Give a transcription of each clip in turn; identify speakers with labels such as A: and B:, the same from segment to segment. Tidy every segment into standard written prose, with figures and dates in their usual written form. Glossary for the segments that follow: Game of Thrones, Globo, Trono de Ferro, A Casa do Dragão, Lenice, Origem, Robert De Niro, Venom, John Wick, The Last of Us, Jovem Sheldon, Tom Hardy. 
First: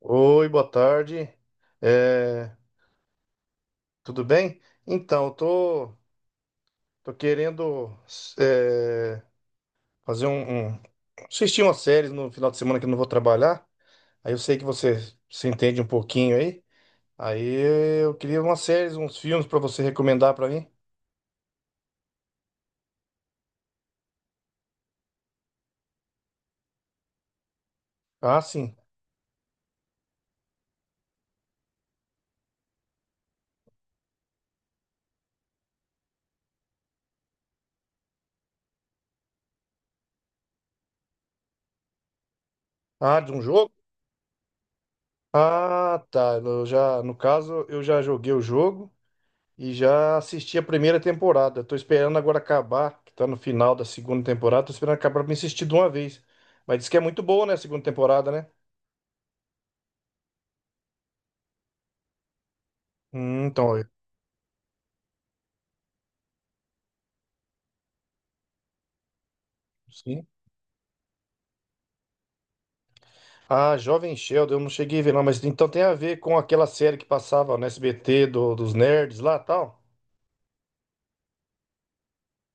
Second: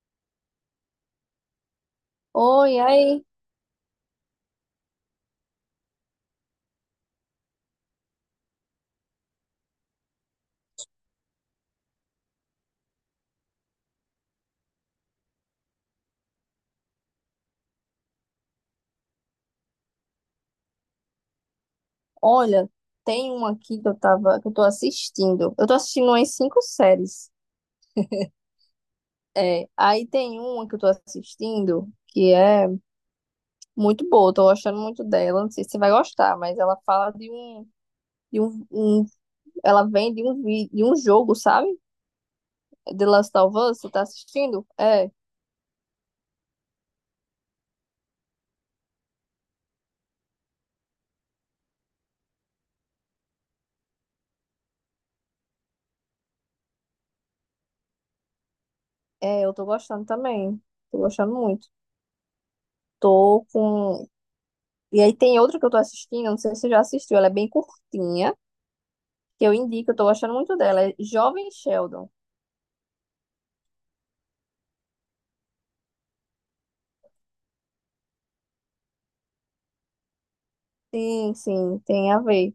A: Oi, boa tarde. É,
B: Oi, aí.
A: Tudo bem? Então, eu tô querendo é, fazer assistir umas séries no final de semana que eu não vou trabalhar. Aí eu sei que você se entende um pouquinho aí. Aí eu queria umas séries, uns filmes para você recomendar para mim.
B: Olha, tem uma aqui que eu tô assistindo. Eu tô assistindo umas 5 séries.
A: Ah, sim.
B: Aí tem uma que eu tô assistindo que é muito boa, tô gostando muito dela. Não sei se você vai gostar, mas ela fala de um, um- ela vem de um jogo, sabe? É The
A: Ah, de
B: Last
A: um
B: of
A: jogo?
B: Us, você tá assistindo?
A: Ah, tá. No caso, eu já joguei o jogo. E já assisti a primeira temporada. Tô esperando agora acabar, que tá no final da segunda temporada. Tô esperando acabar pra me assistir de uma vez. Mas diz que é muito boa, né, a segunda temporada, né?
B: Eu tô gostando também. Tô gostando muito. Tô
A: Hum, então, eu-
B: com. E aí tem outra que eu tô assistindo, não sei se você já assistiu, ela é bem curtinha. Que eu indico, eu tô
A: sim.
B: gostando muito dela. É Jovem Sheldon.
A: Ah, Jovem Sheldon, eu não cheguei a ver, não, mas então tem a ver com aquela série que passava no SBT dos nerds lá tal.
B: Sim, sim, tem a ver.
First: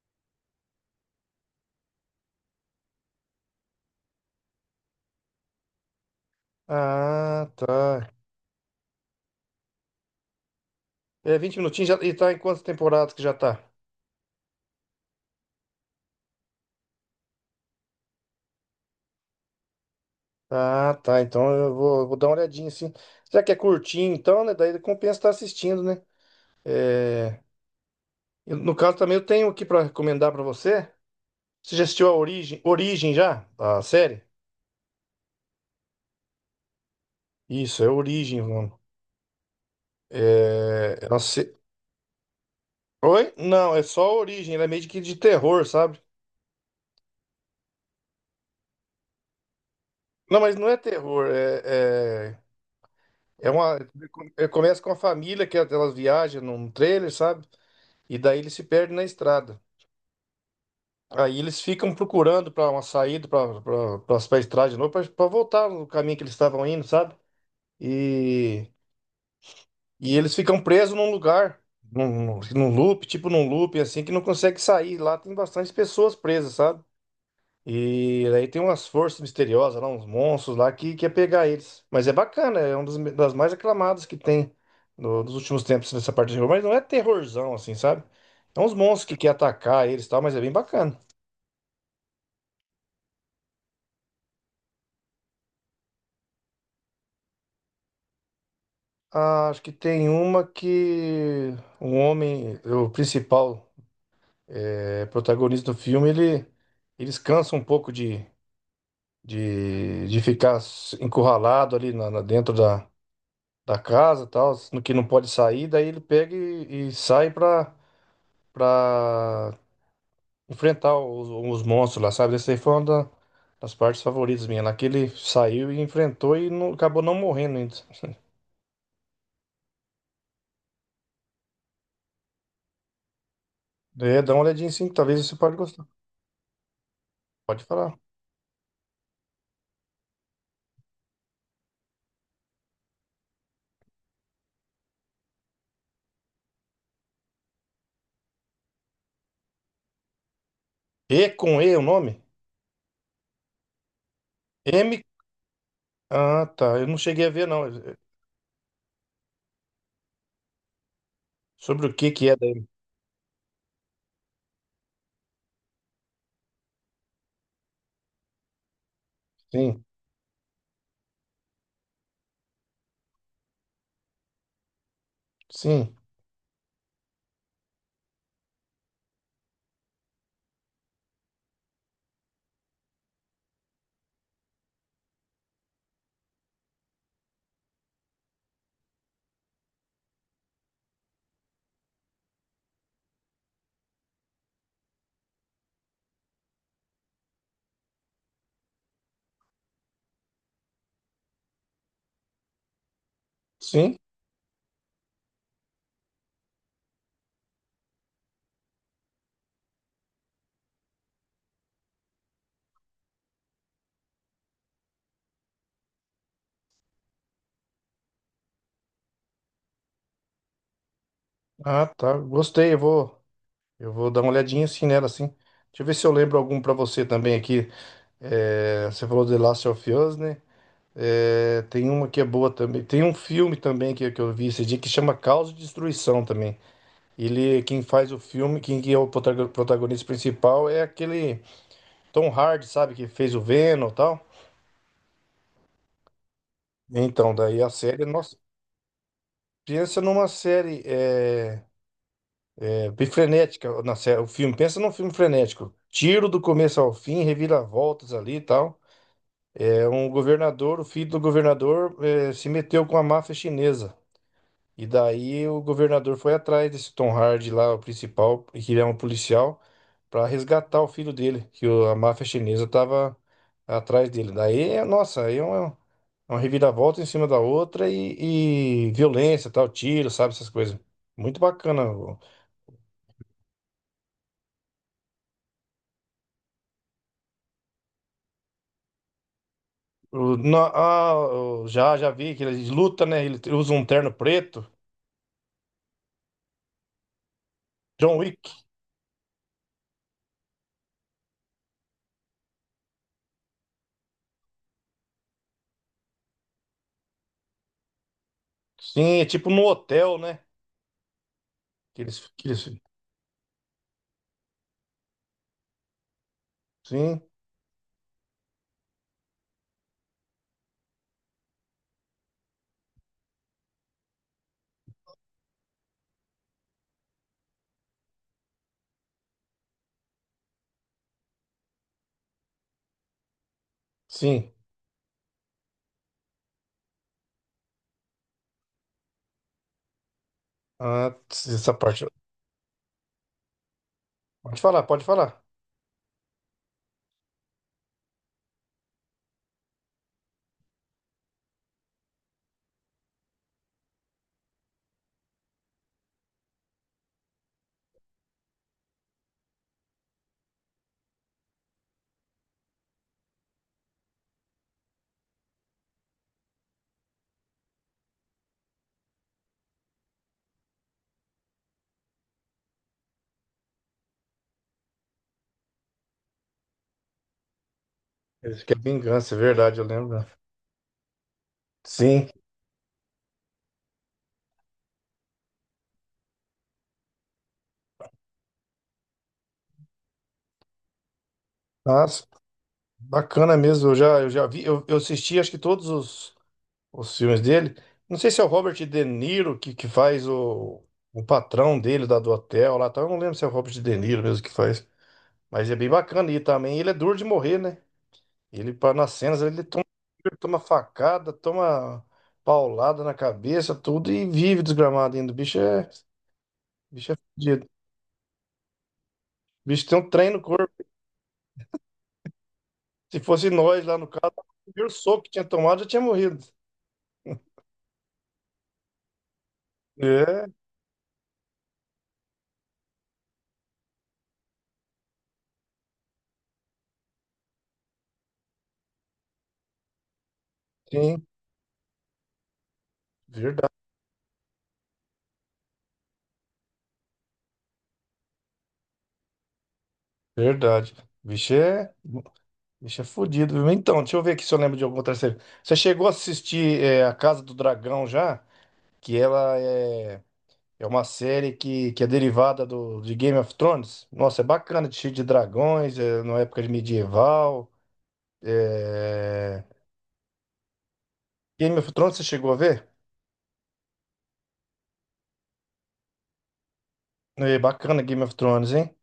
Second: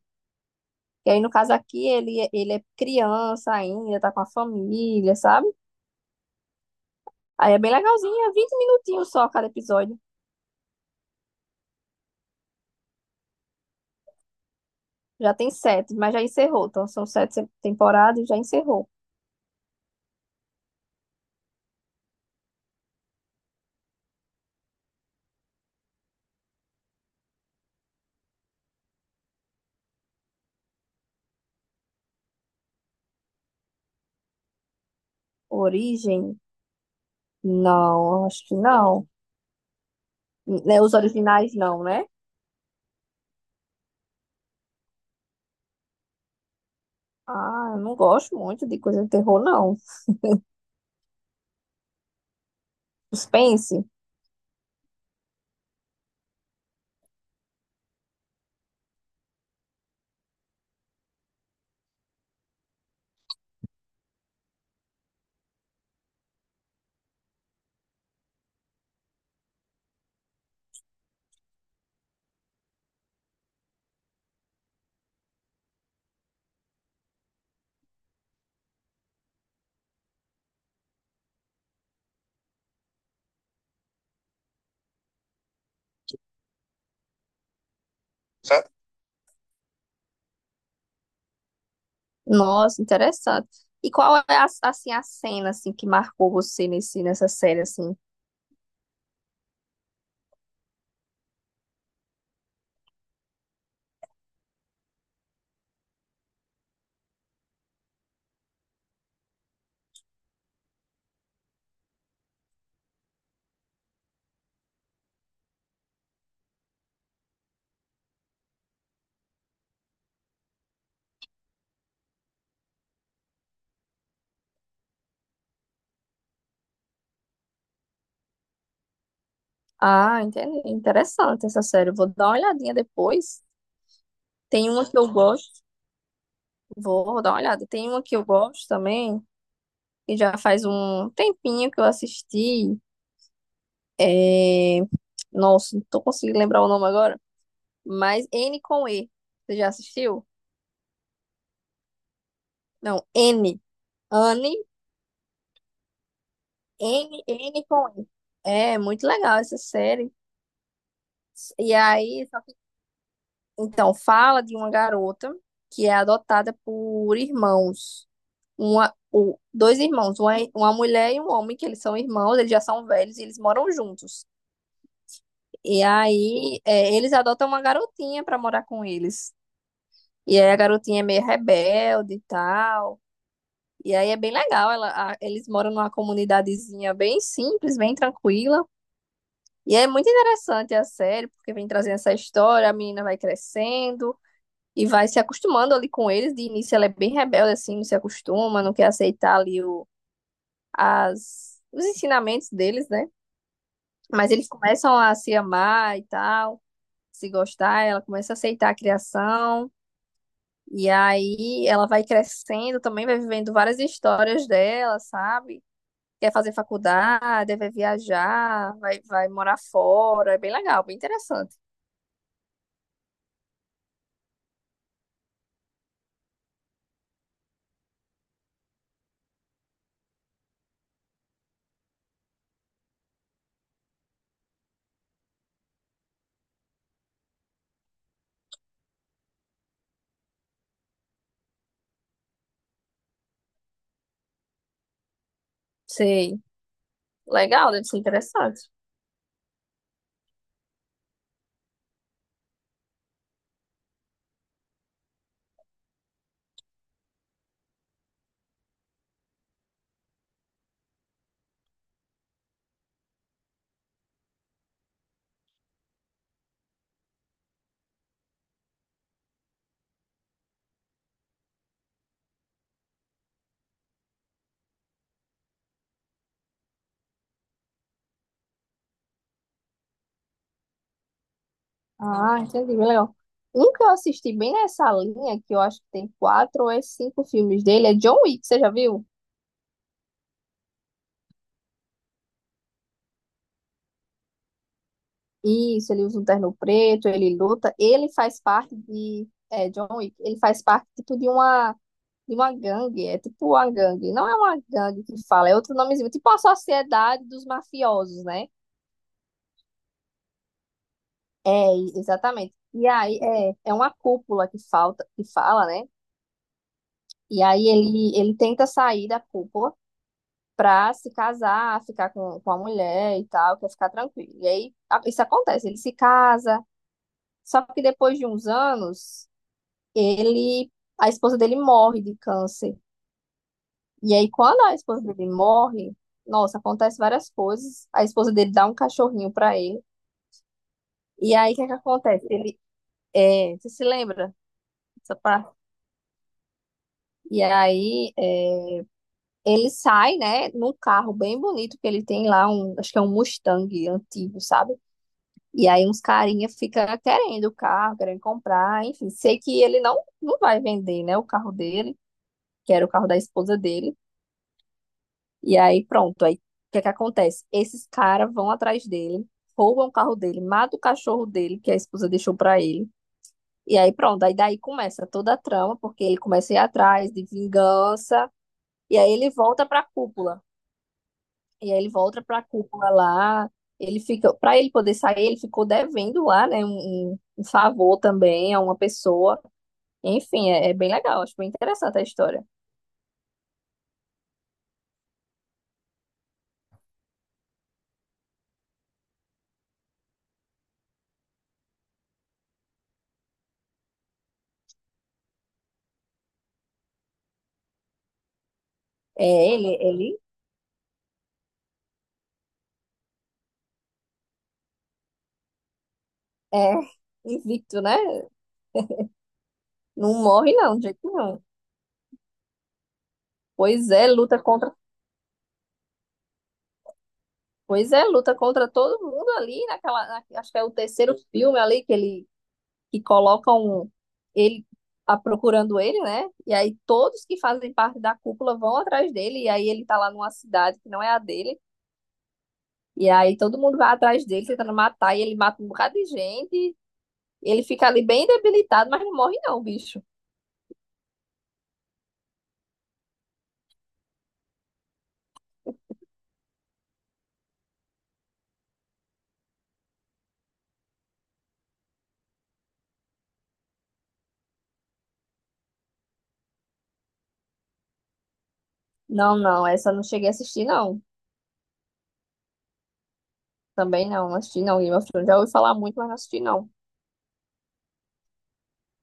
B: E aí, no caso aqui, ele é criança ainda, tá com a família, sabe?
A: Ah,
B: Aí é bem
A: tá.
B: legalzinho, é 20 minutinhos só cada episódio.
A: É 20 minutinhos já, e tá em quantas temporadas que já tá?
B: Já tem sete, mas já encerrou. Então, são sete se- temporadas e já encerrou.
A: Ah, tá. Então eu vou dar uma olhadinha assim. Já que é curtinho, então, né? Daí compensa estar assistindo, né? É. E, no caso, também eu tenho aqui para recomendar para você. Você já assistiu a Origem? Origem já? A série?
B: Origem?
A: Isso, é
B: Não,
A: Origem,
B: acho que
A: mano.
B: não. Né, Os
A: É... é uma
B: originais,
A: se-
B: não, né?
A: Oi? Não, é só Origem. Ela é meio que de terror, sabe?
B: Ah, eu não gosto muito de coisa de terror, não.
A: Não, mas não é terror. É
B: Suspense?
A: uma... Começa com a família que elas viajam num trailer, sabe? E daí eles se perdem na estrada. Aí eles ficam procurando para uma saída para estrada de novo, para voltar no caminho que eles estavam indo, sabe? E. E eles ficam presos num lugar, num loop, tipo num loop, assim, que não consegue sair. Lá tem bastante pessoas presas, sabe? E aí tem umas forças misteriosas lá, uns monstros lá que quer pegar eles. Mas é bacana, é uma das mais aclamadas que tem nos últimos tempos nessa parte de terror. Mas não é terrorzão, assim, sabe? É uns monstros que quer atacar eles e tal, mas é bem bacana.
B: Nossa, interessante. E qual é a, assim, a cena assim que marcou você nesse nessa série assim?
A: Ah, acho que tem uma que um homem, o principal, protagonista do filme, ele, eles cansam um pouco de ficar encurralado ali dentro da, da casa, tal, no que não pode sair, daí ele pega e sai pra para enfrentar os monstros lá, sabe? Essa aí foi uma das partes favoritas minha, lá que ele saiu e enfrentou e não, acabou não morrendo ainda.
B: Ah, entendi. Interessante essa série. Vou dar uma olhadinha depois.
A: É, dá uma
B: Tem
A: olhadinha
B: uma
A: sim, que
B: que eu
A: talvez você pode
B: gosto.
A: gostar.
B: Vou dar uma
A: Pode
B: olhada. Tem
A: falar.
B: uma que eu gosto também, que já faz um tempinho que eu assisti. É... Nossa, não tô conseguindo lembrar o nome agora, mas N com E. Você já assistiu?
A: E com E o nome?
B: Não, N. Anne,
A: M. Ah, tá. Eu não cheguei a ver, não.
B: N com E. É muito legal essa série. E
A: Sobre o que que
B: aí
A: é da M.
B: então, fala de uma garota que é adotada por irmãos. Dois
A: Sim,
B: irmãos, uma mulher e um homem, que eles são irmãos, eles já são velhos e eles moram juntos.
A: sim,
B: Eles adotam uma garotinha pra morar com eles. E aí a garotinha é meio rebelde e tal. E aí é bem legal, eles moram numa comunidadezinha bem simples, bem tranquila. E é muito interessante a série, porque vem trazendo essa história, a menina vai crescendo, e vai se acostumando ali com eles. De início ela é bem rebelde, assim, não se acostuma, não quer aceitar ali os ensinamentos deles, né?
A: sim.
B: Mas eles começam a se amar e tal, se gostar, ela começa a aceitar a criação. E aí ela vai crescendo também, vai vivendo várias histórias dela, sabe? Quer fazer faculdade, vai viajar, vai morar fora. É bem legal, bem interessante.
A: Ah, tá. Gostei, eu vou. Eu vou dar uma olhadinha assim nela, assim. Deixa eu ver se eu lembro algum pra você também aqui. É, você falou de Last of Us, né? É, tem uma que é boa também. Tem um filme também que eu vi esse dia que chama Caos e Destruição também. Ele, quem faz o filme, quem que é o protagonista principal é aquele Tom Hardy, sabe? Que fez o Venom e tal.
B: Sei.
A: Então, daí a
B: Legal, deve ser
A: série, nossa,
B: interessante.
A: pensa numa série bem frenética, na série, o filme, pensa num filme frenético. Tiro do começo ao fim, reviravoltas ali e tal. É um governador, o filho do governador se meteu com a máfia chinesa. E daí o governador foi atrás desse Tom Hardy lá, o principal, que ele é um policial, para resgatar o filho dele, que a máfia chinesa tava atrás dele. Daí, nossa, aí é uma reviravolta em cima da outra e violência, tal, tiro, sabe, essas coisas. Muito bacana.
B: Ah, entendi, bem legal. Um que eu assisti bem nessa linha, que eu acho que tem 4 ou 5 filmes dele, é John Wick, você já viu?
A: Já, já vi que ele luta, né? Ele usa um terno preto.
B: Isso, ele usa um terno preto, ele luta, ele
A: John
B: faz
A: Wick.
B: parte John Wick, ele faz parte, tipo, de uma gangue, é tipo uma gangue, não é uma gangue que fala, é outro nomezinho, tipo a sociedade dos mafiosos, né?
A: Sim, é tipo no hotel, né? Que eles, que
B: Exatamente.
A: eles,
B: É uma cúpula que falta, que fala, né?
A: sim,
B: E aí ele tenta sair da cúpula, pra se casar, ficar com a mulher e tal, quer ficar tranquilo. E aí isso acontece, ele se casa, só que depois de uns anos, ele, a esposa dele morre de câncer. E aí
A: sim.
B: quando a esposa dele morre, nossa, acontece várias coisas. A esposa dele dá um cachorrinho pra ele. E
A: Antes
B: aí o que é
A: dessa
B: que
A: parte.
B: acontece? Você se lembra
A: Pode falar, pode
B: dessa
A: falar.
B: parte? E aí é, ele sai, né, num carro bem bonito que ele tem lá, um, acho que é um Mustang antigo, sabe? E aí uns carinha fica querendo o carro, querendo comprar, enfim, sei que ele não vai vender, né, o carro dele, que era o carro da esposa dele. E aí pronto, aí o que é que acontece? Esses caras vão atrás dele, roubam o carro dele, matam o cachorro dele que a esposa deixou pra ele. E aí pronto, aí daí começa toda a trama, porque ele começa a ir atrás de vingança,
A: Eles querem
B: e aí ele
A: vingança, é
B: volta
A: verdade,
B: pra
A: eu lembro.
B: cúpula. E aí ele volta
A: Sim.
B: para Cuba lá. Ele fica, para ele poder sair, ele ficou devendo lá, né, um favor também a uma pessoa. Enfim, é, é bem legal, acho bem interessante a
A: Nossa,
B: história.
A: bacana mesmo. Eu já vi, eu assisti acho que todos os filmes dele. Não sei se é o Robert De Niro que faz o patrão dele da, do hotel lá, tal. Eu não lembro se é o Robert De Niro mesmo que faz. Mas é bem bacana. E também ele é duro de morrer, né? Ele, nas cenas, ele toma,
B: Ele
A: tiro, toma facada, toma paulada na cabeça, tudo, e vive desgramado ainda. O
B: é
A: bicho é fudido.
B: invicto, né?
A: O bicho tem um
B: Não
A: trem no
B: morre não,
A: corpo.
B: de jeito nenhum.
A: Se fosse nós
B: Pois
A: lá no
B: é,
A: caso,
B: luta
A: o
B: contra,
A: primeiro soco que tinha tomado já tinha morrido.
B: pois é, luta contra todo mundo ali
A: É,
B: acho que é o terceiro filme ali que colocam ele a, procurando ele, né? E aí todos que fazem parte da cúpula vão atrás dele, e aí ele tá lá numa cidade que não é a
A: sim,
B: dele, e aí todo
A: verdade,
B: mundo vai atrás dele tentando matar, e ele mata um bocado de gente, ele fica ali bem debilitado, mas não morre não, bicho.
A: verdade. O bicho é fudido. Viu? Então, deixa eu ver aqui se eu lembro de alguma outra série. Você chegou a assistir A Casa do Dragão já? Que ela é. É uma série que é derivada de Game of Thrones. Nossa, é bacana, cheio de dragões, é, na época de medieval.
B: Não,
A: É...
B: não, essa eu não cheguei a assistir, não.
A: Game of Thrones, você chegou a ver?
B: Também não, não assisti não, Game of Thrones. Já ouvi falar muito, mas não assisti não.
A: É bacana Game of Thrones, hein?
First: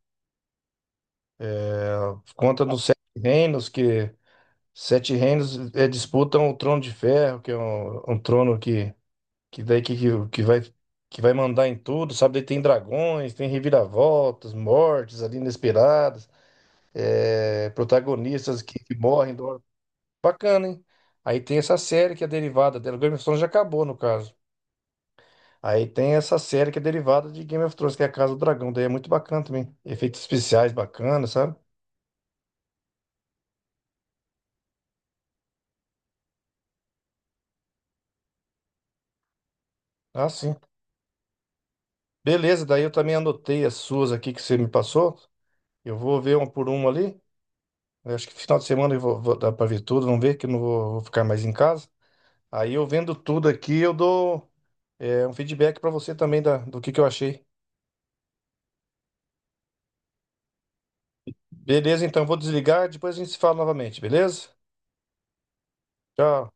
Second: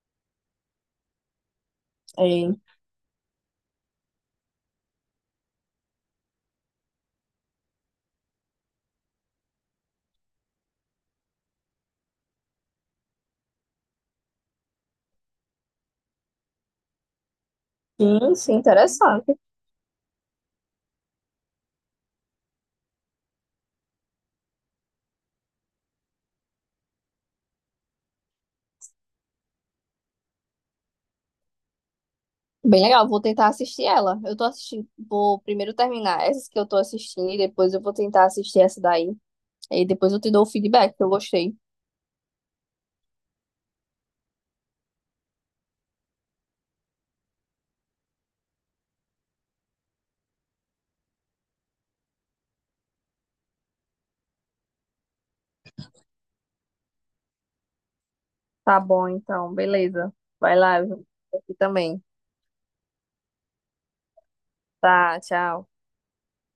B: É,
A: Conta dos Sete Reinos, que Sete Reinos é, disputam o Trono de Ferro, que é um, um trono que, daí, que vai mandar em tudo, sabe? Daí tem dragões, tem reviravoltas, mortes ali inesperadas, é,
B: sim, sim,
A: protagonistas que morrem
B: interessante.
A: do Bacana, hein? Aí tem essa série que é derivada dela. Game of Thrones já acabou, no caso. Aí tem essa série que é derivada de Game of Thrones, que é a Casa do Dragão. Daí é muito bacana também. Efeitos especiais bacanas, sabe?
B: Bem legal, vou tentar assistir ela. Eu tô assistindo, vou primeiro terminar essas que eu tô assistindo e depois eu vou tentar assistir essa daí. E depois eu
A: Ah,
B: te dou o
A: sim.
B: feedback que eu gostei.
A: Beleza, daí eu também anotei as suas aqui que você me passou. Eu vou ver uma por uma ali. Eu acho que final de semana eu vou dar pra ver tudo. Vamos ver que eu não vou ficar mais em casa. Aí eu vendo tudo aqui, eu dou um feedback pra você também da, do que eu achei.
B: Tá bom, então, beleza. Vai lá, eu vou aqui também.
A: Beleza, então eu vou desligar. Depois a gente se fala novamente, beleza?
B: Tá, tchau.
A: Tchau.